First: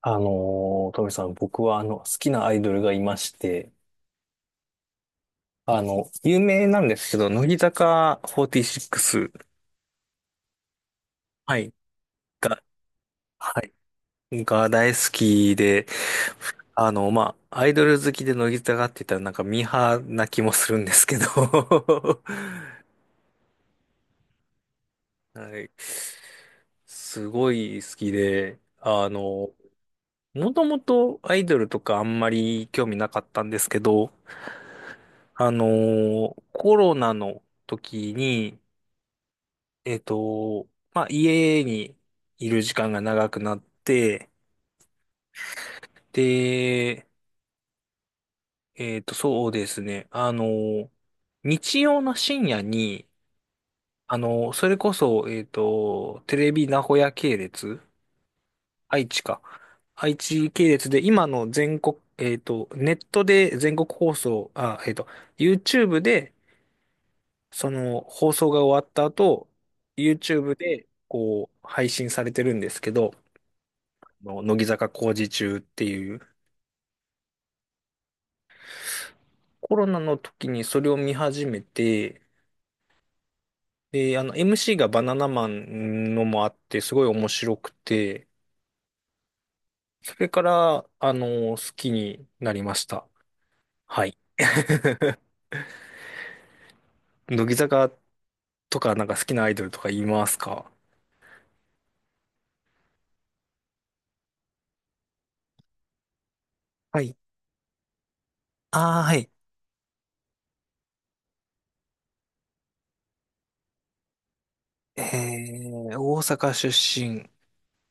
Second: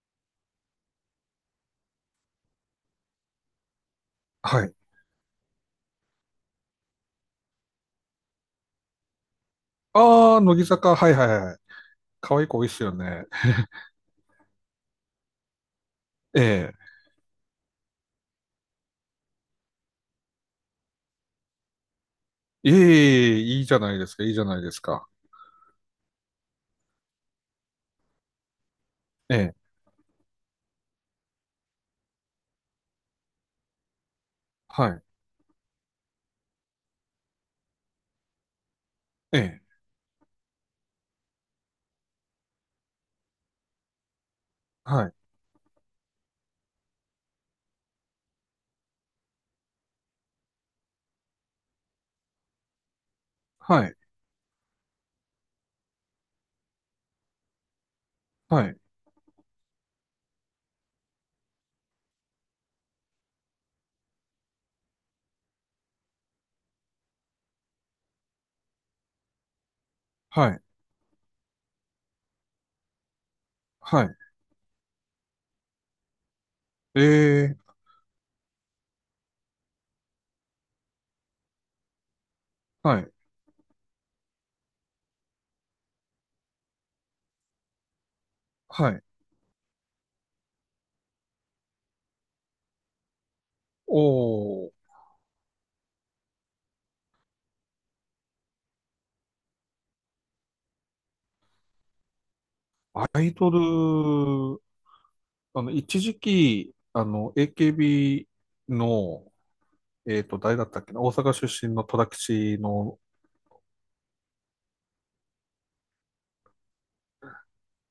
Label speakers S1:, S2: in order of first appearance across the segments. S1: あのトミさん、僕は好きなアイドルがいまして、
S2: はい。
S1: 有名なんですけど、乃木坂46、
S2: ああ、乃木坂、はいはいは
S1: は
S2: い。
S1: い、
S2: 可愛い子
S1: が、
S2: 多いっすよね。
S1: はい、が大好きで、
S2: ええ。
S1: アイドル好きで乃木坂って言ったらなんかミーハーな気もするんですけど、
S2: いえいえ、いいじゃないですか、いいじゃないですか。
S1: はい、すごい好きで、
S2: ええ、
S1: もともとアイドルとかあんまり興味なかったんですけど、
S2: はい、
S1: コロナの時に、
S2: ええ、
S1: えっと、家にいる時間が長くなって、
S2: はい、
S1: で、そうですね。日曜の深夜に、
S2: はい、
S1: それこそ、テレビ名古屋系列、
S2: はい、
S1: 愛知か。愛知系列で、今の全国、ネットで全国放送、YouTube で、放送が終わった後、
S2: は
S1: YouTube
S2: い、
S1: で、配信されてるんですけど、
S2: はい、
S1: の乃木坂工事中っていう
S2: ええ、
S1: コロナの時にそれを見始めて、
S2: はい、
S1: で、MC がバナナマンのもあってすごい面白くて、
S2: はい。
S1: それから好きになりました。はい。
S2: おー、
S1: 乃木坂とかなんか好きなアイドルとか言いますか？
S2: アイドル、あの、一時期、
S1: は
S2: あ
S1: い。
S2: の、AKB
S1: ああ、はい。
S2: の、誰だったっけな、大阪出身の戸田吉の、
S1: え大阪出身、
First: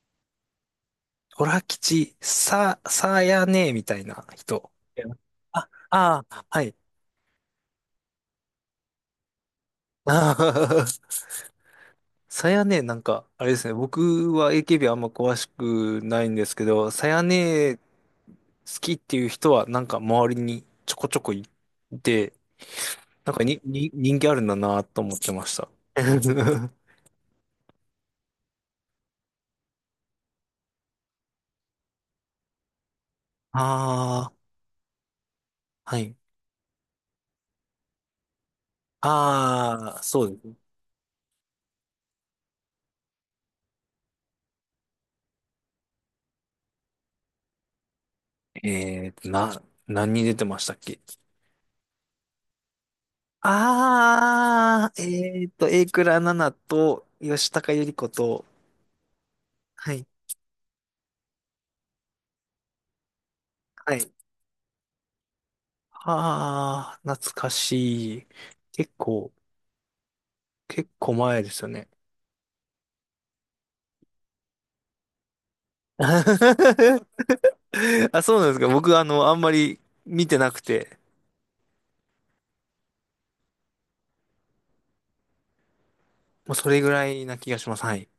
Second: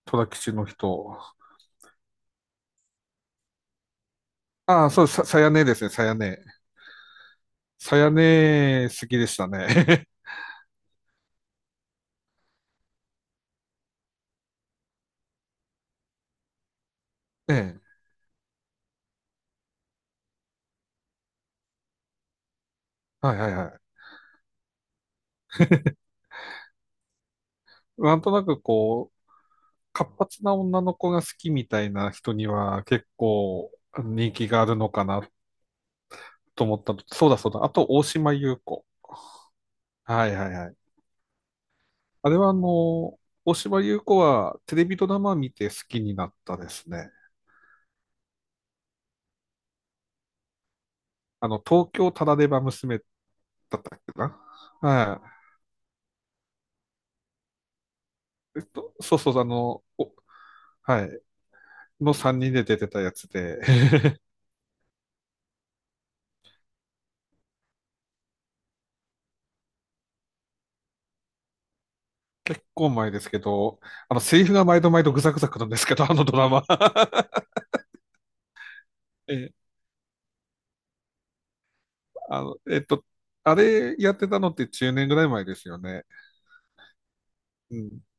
S2: 戸田吉の人。
S1: オラ吉、さやねみたいな人。
S2: ああ、そう、さやね
S1: あ、
S2: ですね、さや
S1: あ
S2: ね。
S1: あ、はい。
S2: さやね、好きでしたね。
S1: さやね、なんか、あれですね、僕は AKB あんま詳しくないんですけど、さや
S2: え
S1: ね
S2: え。
S1: 好きっていう人はなんか周りにちょこちょこいて、な
S2: は
S1: ん
S2: い
S1: か
S2: はい
S1: に、
S2: はい。
S1: に、人気あるんだなと思ってました。
S2: なんとなくこう、活発な女の子が好きみたいな人には結構
S1: あ
S2: 人
S1: あ、
S2: 気があるのかな
S1: はい。
S2: と思ったのと、そうだそうだ。あと、大島優子。
S1: ああ、そ
S2: は
S1: う
S2: い
S1: です
S2: はい
S1: ね。
S2: はい。あれはあの、大島優子はテレビドラマ見て好きになったですね。
S1: 何に出てましたっけ？
S2: あの、東京タラレバ娘だったっけな。は
S1: 榮倉奈々と吉高由里子と、
S2: い。そうそう、あの、
S1: はい、
S2: おはい。の3人で出てたやつで、
S1: はい。ああ、懐かしい。結構、結構前ですよね。
S2: 結構前ですけど、あの、セリフが毎度毎度ぐざぐざくるんですけど、あのドラマ。
S1: あ、そうなんですか。僕、あん
S2: え
S1: ま
S2: え、
S1: り見てなくて、
S2: あの、あれやってたのって10年ぐらい前ですよね。
S1: もうそれぐらいな気がし
S2: う
S1: ます。は
S2: ん。
S1: い。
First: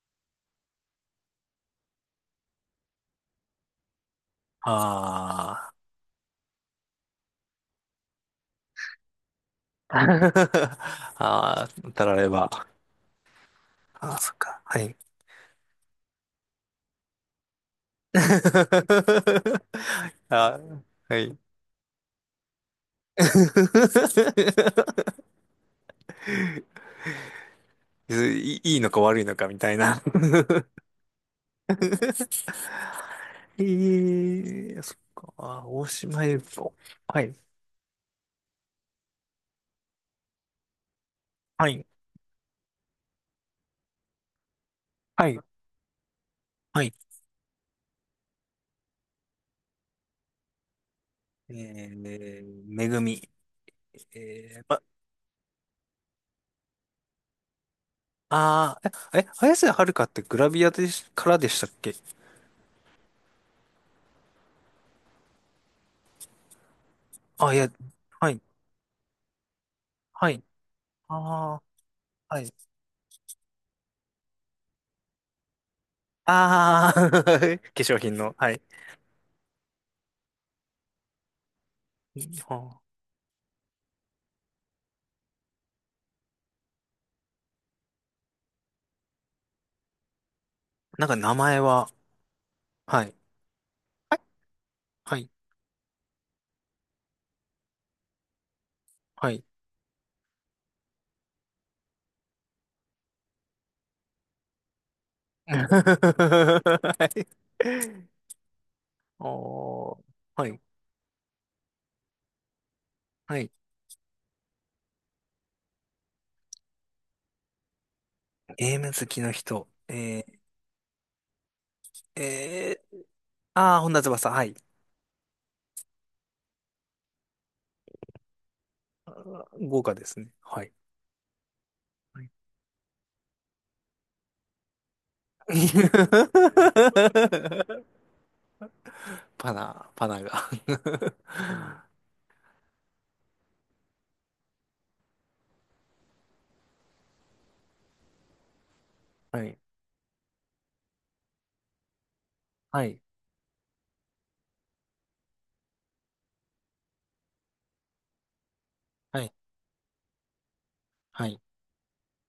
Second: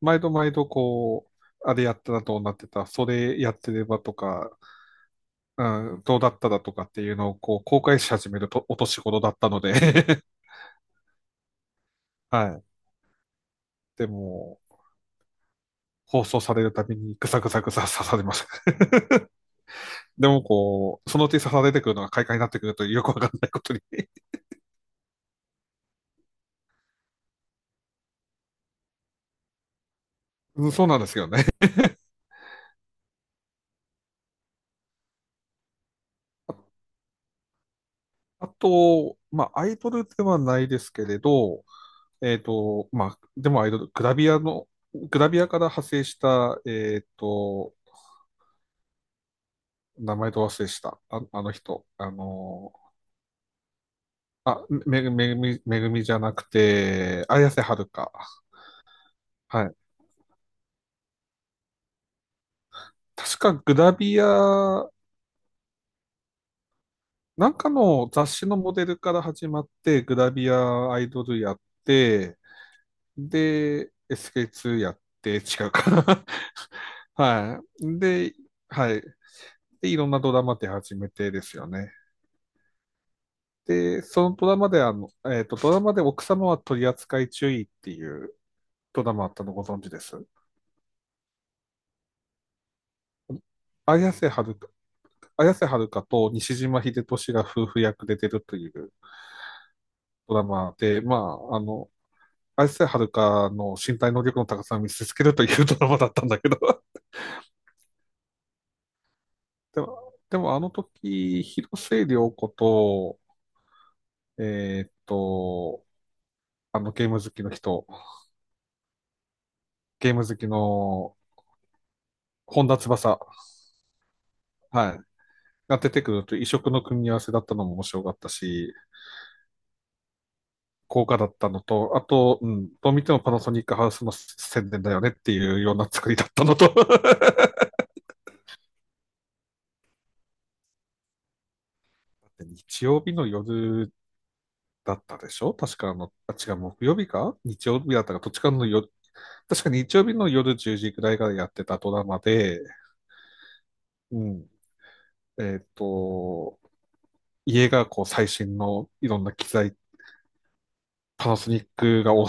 S2: 毎度毎度こう、あれやったらどうなってた、それやってればとか、
S1: あ
S2: うん、どうだったらとかっていうのをこう公開し始めるとお年頃だったので、
S1: あ。 ああ、たられ
S2: はい。
S1: ば。
S2: で
S1: あ、あそっ
S2: も、
S1: か。はい。
S2: 放送されるたびにぐさぐさぐさ刺されます。でも
S1: あ、
S2: こう、
S1: は
S2: そのうち
S1: い。
S2: 刺されてくるのが快感になってくるというよくわかんないことに。
S1: いいいのか悪いのかみたいな。
S2: うん、そうなんですよね。
S1: ええ、そっか。あ、大島優子。はい。
S2: あと、まあ、アイドルではないですけれど、
S1: はい。
S2: まあ、でもアイドル、グラビアの、グ
S1: は
S2: ラ
S1: い。
S2: ビアから派生した、
S1: はい。
S2: 名前と忘れした、あ、あ
S1: え
S2: の人、あの
S1: めぐみ。えー、
S2: あ、
S1: ま、
S2: めぐみ、めぐみじゃなくて、綾瀬はるか。
S1: あー、綾
S2: は
S1: 瀬
S2: い。
S1: はるかってグラビアでし、からでしたっけ？
S2: 確かグラビア、な
S1: あ、
S2: ん
S1: い
S2: か
S1: や、
S2: の雑
S1: はい、
S2: 誌のモデルから始まって、グ
S1: は
S2: ラ
S1: い、
S2: ビアアイドルやっ
S1: ああ、
S2: て、
S1: はい。
S2: で、SK2 やって、違うかな。
S1: ああ。化
S2: は
S1: 粧
S2: い。
S1: 品
S2: で、
S1: の、はい。
S2: はい。で、いろんなドラマ出始めてですよね。
S1: あ、
S2: で、そのドラマであの、ドラマで奥様は取り扱い注意っていうドラマあったのご存知です？
S1: なんか名前は、はい、
S2: 綾瀬はるか、
S1: はい、
S2: 綾瀬はるかと西島秀俊が夫婦役で出るという
S1: はい。はい。
S2: ドラマで、まあ、あの、綾瀬はるかの身体能力の高さを見せつけるというドラマだったんだけど。で
S1: おー、
S2: も、
S1: はい、
S2: あの時、広末涼子と、
S1: はい。
S2: えーっと、あのゲーム好きの人、
S1: ゲーム好きの人。
S2: ゲーム好きの
S1: ー、
S2: 本田
S1: えー、
S2: 翼、
S1: 本田翼、はい。
S2: はい、が出てくると異色の組み合わせだったのも面白かったし、
S1: 豪華ですね。はい。
S2: 効果だったのと、あと、うん、どう見てもパナソニックハウスの宣伝だよねっていうような作りだったのと、
S1: パナが。
S2: 日曜日の夜だったでしょ、確かあの、あ、違う、木曜日か日曜日だったか、どっちかの夜、
S1: はい、
S2: 確か日曜日の夜10時くらいからやってたドラマで、
S1: はい、
S2: うん、えっ、と、家がこう最新のいろ
S1: は
S2: んな
S1: い、
S2: 機材、
S1: は
S2: パナ
S1: い、
S2: ソニックが推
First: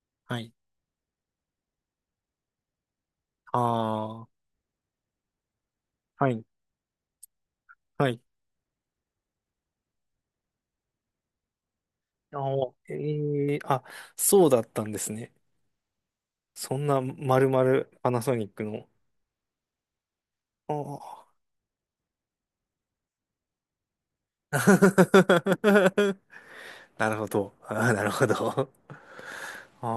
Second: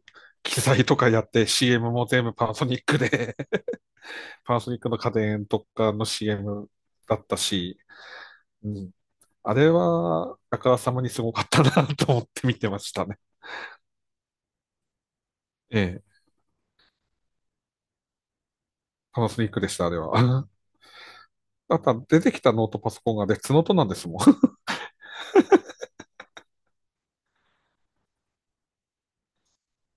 S2: す
S1: はい。
S2: 機材とかやって CM も全部パナソニックで
S1: ああ、
S2: パナソニックの家電とかの
S1: はい、
S2: CM だったし、
S1: はい。
S2: うん、あれは、あからさまにすごかったな、 と思っ
S1: あ
S2: て見て
S1: ー、
S2: ましたね。
S1: えー、あ、そうだったんですね。
S2: ええ、
S1: そんな、まるまるパナソニックの。
S2: パナソニックでした、あれは。
S1: ああ。
S2: あとは出てきたノートパソコンが別ノートなんですもん。
S1: なるほど。なるほど。あ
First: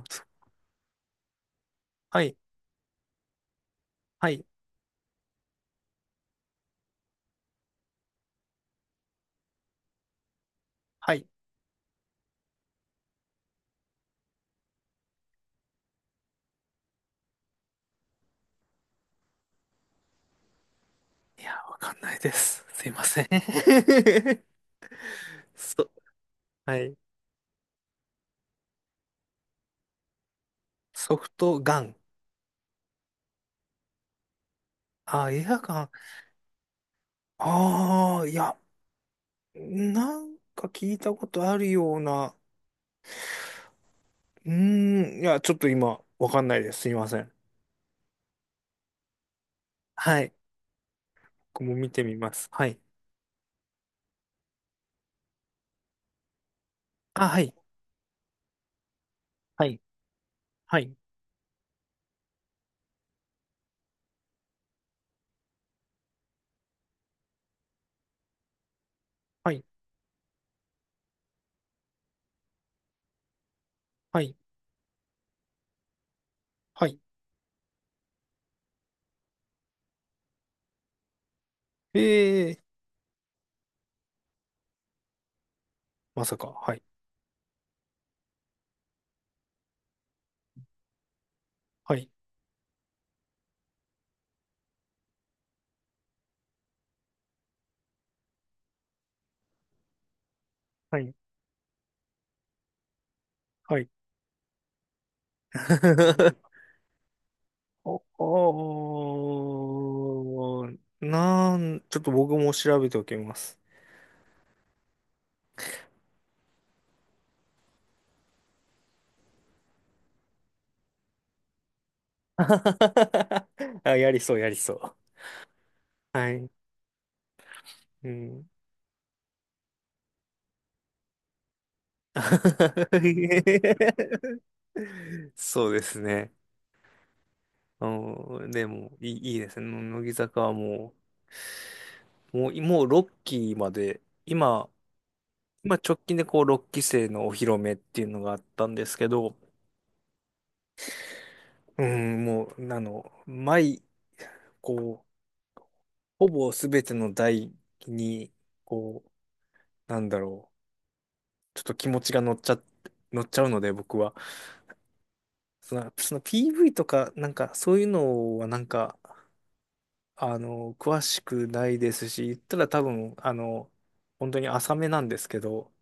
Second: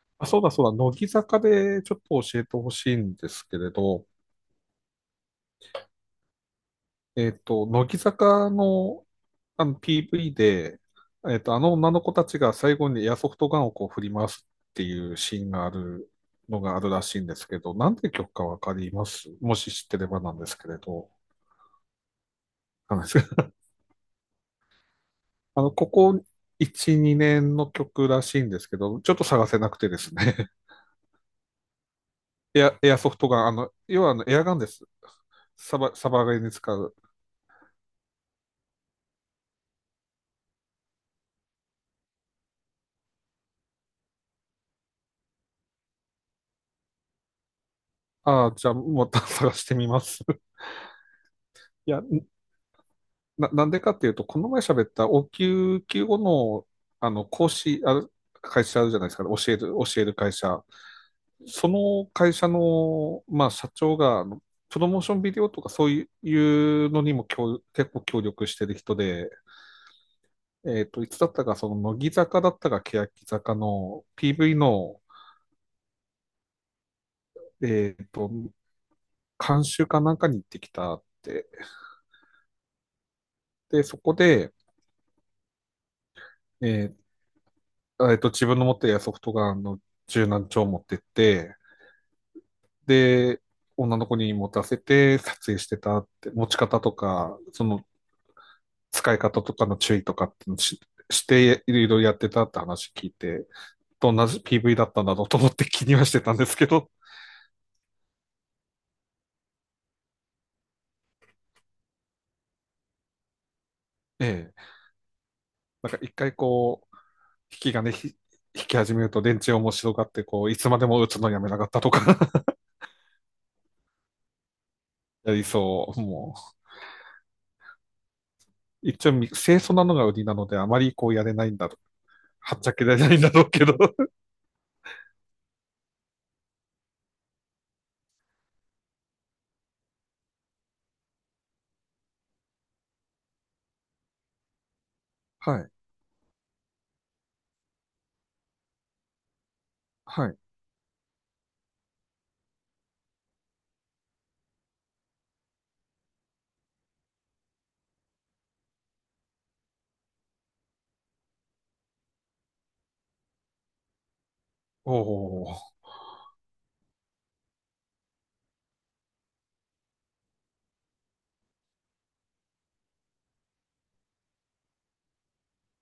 S1: あ、そ、
S2: あ、そうだそうだ、乃木坂でちょっと
S1: はい、
S2: 教えてほしいんですけれど、
S1: はい、
S2: 乃木坂の、あの PV で、
S1: はい。
S2: あの女の子たちが最後にエアソフトガンをこう振り回すっていうシーンがあるのがあるらしいんですけど、なんて曲かわかります？もし知ってればなんですけれど。
S1: いや、わかんないです。すい
S2: わかん
S1: ま
S2: ないで
S1: せん。
S2: す。 あの、こ
S1: そ、
S2: こ
S1: はい。
S2: 1、2年の曲らしいんですけど、ちょっと探せなくてですね。
S1: ソフトガン。
S2: エア、エアソフトガン、あの、要はあのエアガンです。
S1: あ、映画
S2: サ
S1: 館。
S2: バ、サバゲーに使う。
S1: ああ、いや、なんか聞いたことあるような。いや、ちょっと今、わかんないです。すいません。
S2: ああ、じゃあ、また 探してみま
S1: は
S2: す。
S1: い。僕も見
S2: い
S1: て
S2: や、
S1: みます。はい。
S2: なんでかっていうと、この前喋った応急救護の、あの、
S1: あ、は
S2: 講
S1: い。
S2: 師、ある、会社あるじゃないですか、教える、
S1: はい。
S2: 教える会社。
S1: はい。
S2: その会社の、まあ、社長が、あのプロモーションビデオとかそういうのにも協結構協力してる人で、
S1: はい。
S2: いつだったか、その、乃木坂だったか、欅坂の
S1: はい。
S2: PV の、
S1: はい。
S2: えっと、監修かなんかに行ってきたって。
S1: ええ、
S2: で、そこで、
S1: まさか。はい。
S2: え自分の持っているソフトガンの柔軟帳を持ってって、
S1: はい。
S2: で、女の子に持たせて撮影してたって、持ち方とか、その使い方とかの注意とかってのし、
S1: はい。
S2: していろいろやってたって話聞いて、
S1: はい。
S2: どんな PV だったんだろうと思って気にはしてたんで すけど、
S1: お、おー、なん、ちょっと僕も調べておきます。
S2: ええ、なんか一回こう、引きがね、引き始めると電池面白がって、こう、いつまでも打つのやめなかったとか。
S1: あ、やりそう、やりそう。
S2: やりそう。
S1: は
S2: も
S1: い。うん。
S2: う、一応、清楚なのが売りなので、あまりこうやれないんだろう。はっちゃけられないんだろうけど。
S1: そうですね。うん、でも、いいですね。乃木坂はもう6期まで、
S2: はい。
S1: 今直近でこう6期生のお披露目っていうのがあったんですけど、
S2: はい。
S1: うん、もう、あの、毎、こう、ほぼ全ての台に、こなんだろう、ちょっと気持ちが乗っちゃうので、僕は。
S2: おお
S1: その PV とか、なんか、そういうのは、なんか、詳しくないですし、言ったら多分、本当に浅めなんですけど、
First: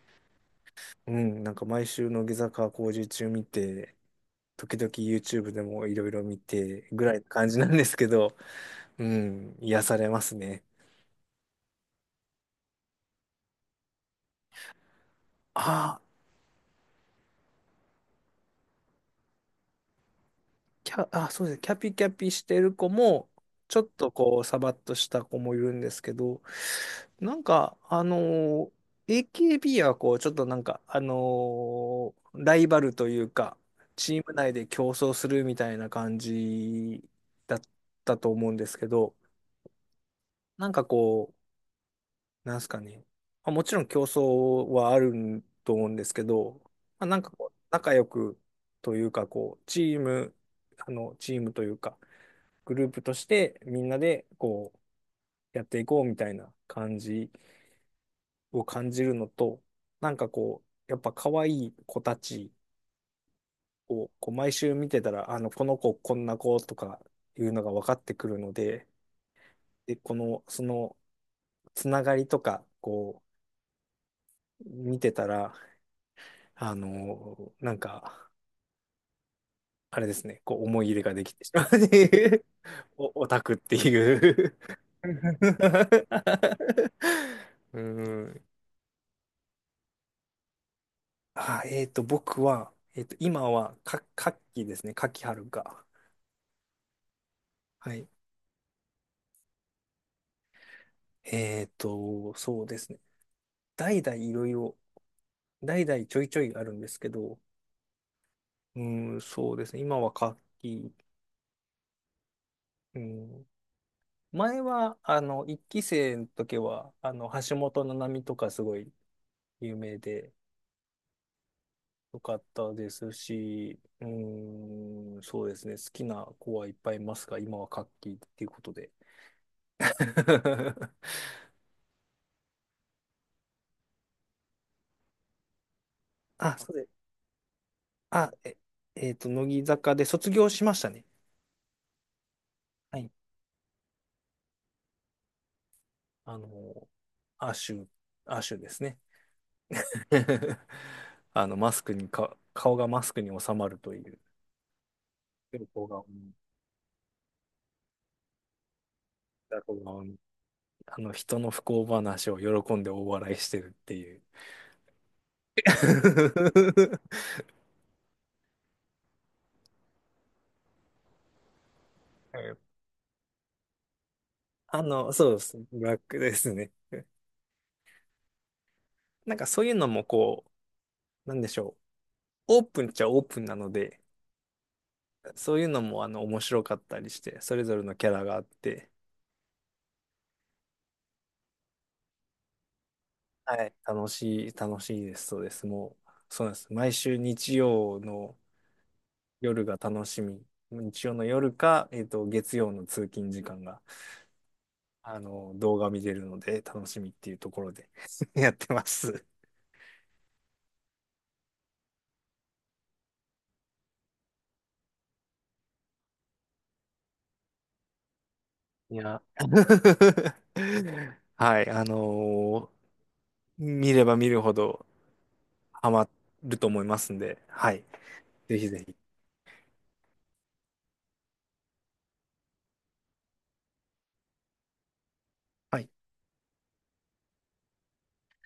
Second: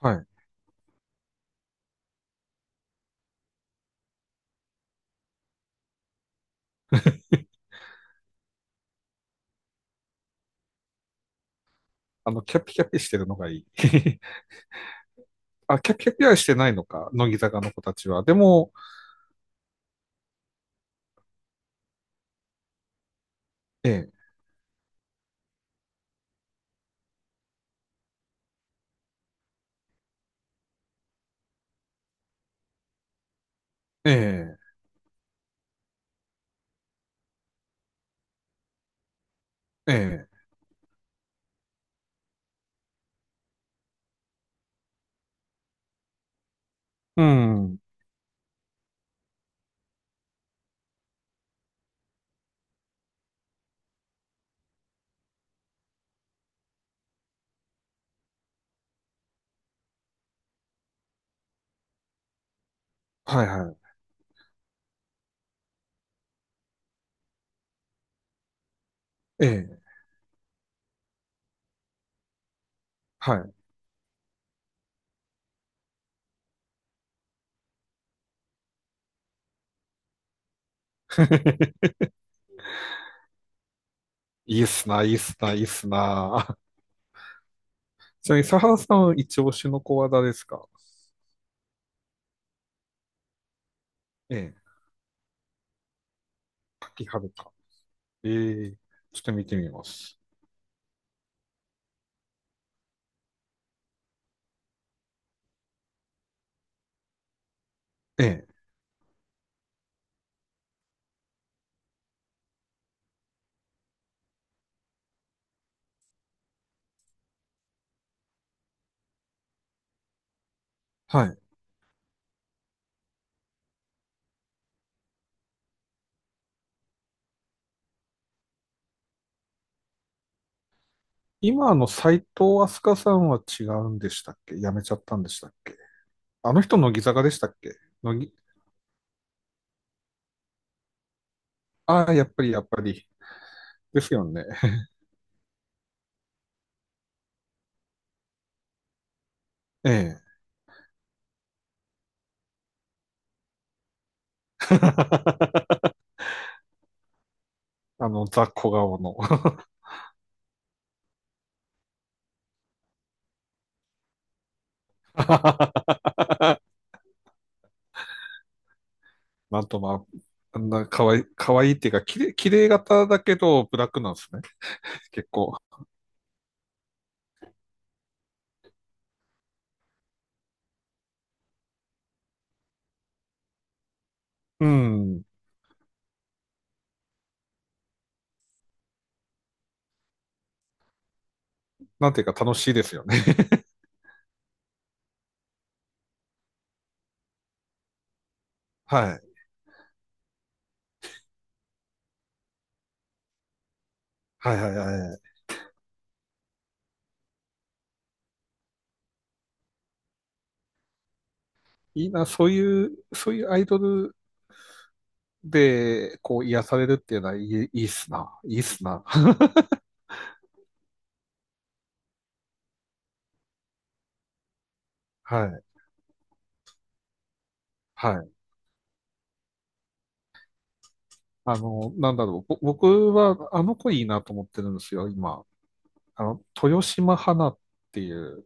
S2: はい。
S1: うん、なんか毎週の下坂工事中見て、時々 YouTube でもいろいろ見て、ぐらいの感じなんですけど、うん、癒されますね。
S2: あの、キャピキャピしてるのがいい。
S1: あ
S2: あ、キャ
S1: あ。
S2: ピキャピはしてないのか、乃木坂の子たちは。でも、
S1: あ、そうですね。キャピキャピしてる子も、ちょっ
S2: え
S1: と
S2: え、
S1: こう、サバッとした子もいるんですけど、なんか、AKB はこう、ちょっとなんか、ライバルというか、チーム
S2: え
S1: 内で競争するみたいな感じだったと思うんですけど、
S2: え、ええ、
S1: なんかこう、なんすかね。まあ、もちろん競争はあると思うんですけど、まあ、なん
S2: う
S1: かこう、
S2: ん、
S1: 仲良くというか、こう、チームというか、グループとしてみんなでこうやっていこうみたいな感じを感じるのと、なんかこう、やっぱ可愛い子たち
S2: はいは
S1: をこう毎週見てたら、この子こんな子とかいうのが分かってくるので、
S2: い、ええ、
S1: で、この、そのつながりとか、こ
S2: はい。
S1: う、見てたら、あの、なんか、あれですね、こう思い入れができてしまうっ ていう、 オタクっていう。
S2: いいっすな、いいっすな、いいっ すな。あ、
S1: う
S2: ちな
S1: ん、
S2: みに、佐原さん、一押しの子は誰ですか？
S1: あ、僕は、今は、
S2: え
S1: 夏
S2: え、
S1: 季ですね。夏季、春か。
S2: 柿原か。
S1: はい。
S2: ええ、ちょっと見てみます。
S1: そうですね。代々いろいろ、代々ちょいちょいあるんですけど、
S2: ええ、
S1: うん、そうですね。今は夏季、うん。前は、一期生の時は、橋本七海とかすごい有名で、
S2: はい。
S1: よかったですし、うん、そうですね。好きな子はいっぱいいますが、今は夏季っていうことで。
S2: 今の斎藤飛鳥さんは違うんでしたっけ？辞めちゃったんでしたっけ？あ
S1: あ、
S2: の
S1: そう
S2: 人、
S1: で
S2: 乃
S1: す。
S2: 木坂でしたっけ？乃
S1: あ、
S2: 木、
S1: 乃木坂で卒業しましたね。
S2: ああ、やっぱり、やっぱ
S1: は
S2: り。
S1: い。
S2: ですよね。
S1: あの、アシュ、アシュですね。
S2: ええ。
S1: マスクにか、顔がマスクに収まるという、横 顔に、
S2: あの、ザ・小顔の。
S1: 横顔に、人の不幸話を喜んで大笑いしてるっていう。
S2: なんとまあ、あんな可愛い、可愛いっていうか、綺麗、綺麗 型だけど、ブラックなんですね。
S1: そ
S2: 結
S1: うで
S2: 構。
S1: す。ブラックですね。なんかそういうのもこう、なんでしょう。オープンっちゃオープンなので、
S2: うん。
S1: そういうのも面白かったりして、それぞれのキャラがあって、
S2: なんていうか楽しいですよね。
S1: はい、楽しいです、そうです。もう、そうなんです。毎週日曜の
S2: はい。
S1: 夜が楽しみ。日曜の夜か、月曜の通勤時間が、
S2: はいはいは
S1: 動画見れるので楽しみっていうところで やってます。
S2: い。いいな、そういう、そういうアイドルで、こう、癒されるっていうのはいい、いいっすな。いいっす
S1: い
S2: な。
S1: や。はい、見れば見るほど
S2: はい。
S1: ハマると思いますんで、はい、
S2: はい。
S1: ぜひぜひ。
S2: あの、なんだろう。僕は、あの子いいなと思ってるんですよ、今。
S1: はい。
S2: あの、豊島花っていう、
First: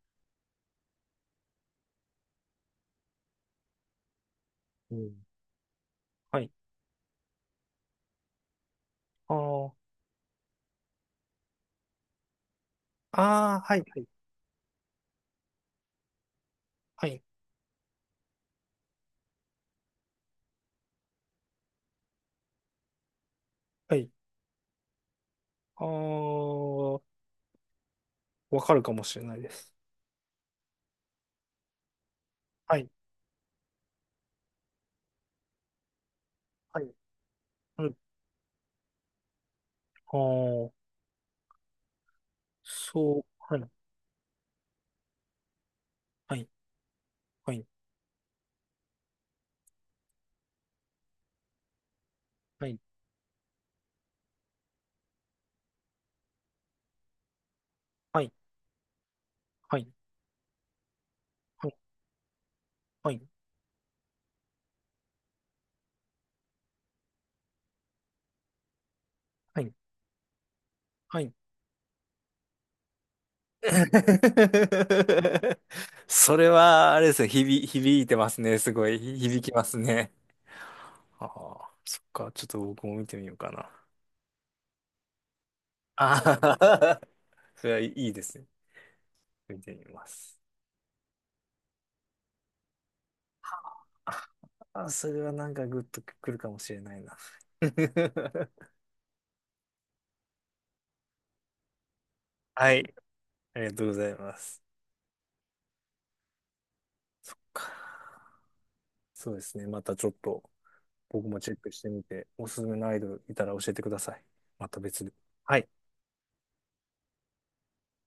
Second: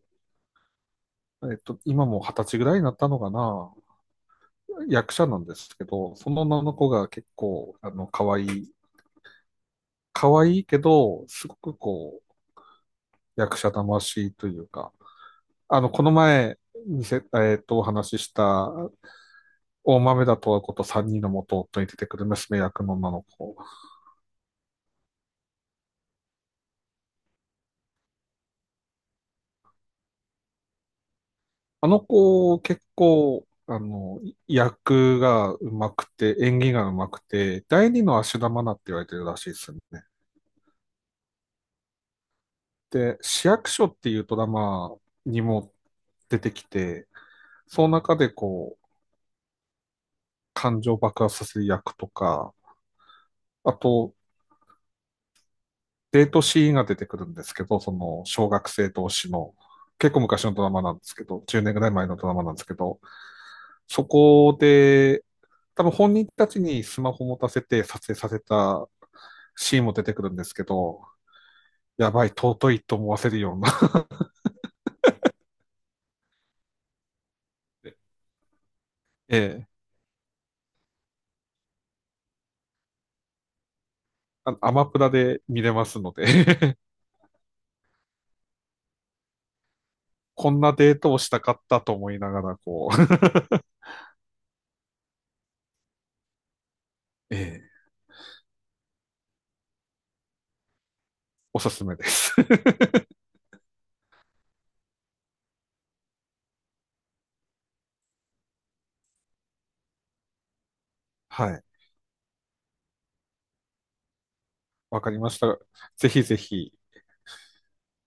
S2: 今も二十歳ぐらいになったのかな、
S1: うん、
S2: 役者なんですけど、そ
S1: は
S2: の
S1: い。
S2: 女の子が結構、あの、可愛い、
S1: あー
S2: 可愛いけど、すごくこう、役
S1: あー、
S2: 者
S1: はい、はい、
S2: 魂というか、あの、この前、見
S1: は
S2: せ、
S1: い、
S2: えっと、お話しした、大豆田と和子と三人の元夫に出てくる娘役の女の子。
S1: はい。あーわかるかもしれないです。
S2: あの子、
S1: は
S2: 結
S1: い。
S2: 構、あの、役が上手くて、演技
S1: は
S2: が
S1: い。
S2: 上手くて、
S1: う
S2: 第
S1: ん。
S2: 二の足玉なって言われてるらしいですね。
S1: ああ、
S2: で、
S1: そう。
S2: 市
S1: は
S2: 役
S1: い。
S2: 所っていうドラマにも
S1: は
S2: 出
S1: い。
S2: てきて、
S1: はい。
S2: その中でこう、感情爆発させる役とか、あと、デートシーンが出てくるんですけど、そ
S1: は
S2: の、
S1: い。
S2: 小学生同士の、
S1: はい。
S2: 結構昔のドラマなんですけど、10年ぐらい前のドラマなんですけど、
S1: はい。はい。
S2: そこで、多分本人たちにスマホ持たせて撮影させた
S1: はい。
S2: シーンも出てくるんですけど、
S1: はい。
S2: やばい、尊いと思わせるような。
S1: それは、あれですね、響いて ますね。すごい、
S2: え
S1: 響きま
S2: え、
S1: すね。ああ、そっか。ちょっと僕も見てみようかな。
S2: あのアマプラで見れますの
S1: あ
S2: で。
S1: あ。それはいいですね。見てみます。
S2: こんなデートをしたかったと思いながら、こう、
S1: ああ、それはなんかグッとくるかもしれないな。
S2: えー。 おすすめです。
S1: はい。ありがとうございます。そうですね。またちょっと僕も
S2: は
S1: チェッ
S2: い。
S1: クしてみて、おすすめのアイドルいたら教えてください。また
S2: わ
S1: 別
S2: か
S1: で。
S2: りまし
S1: は
S2: た。
S1: い。
S2: ぜひぜひ、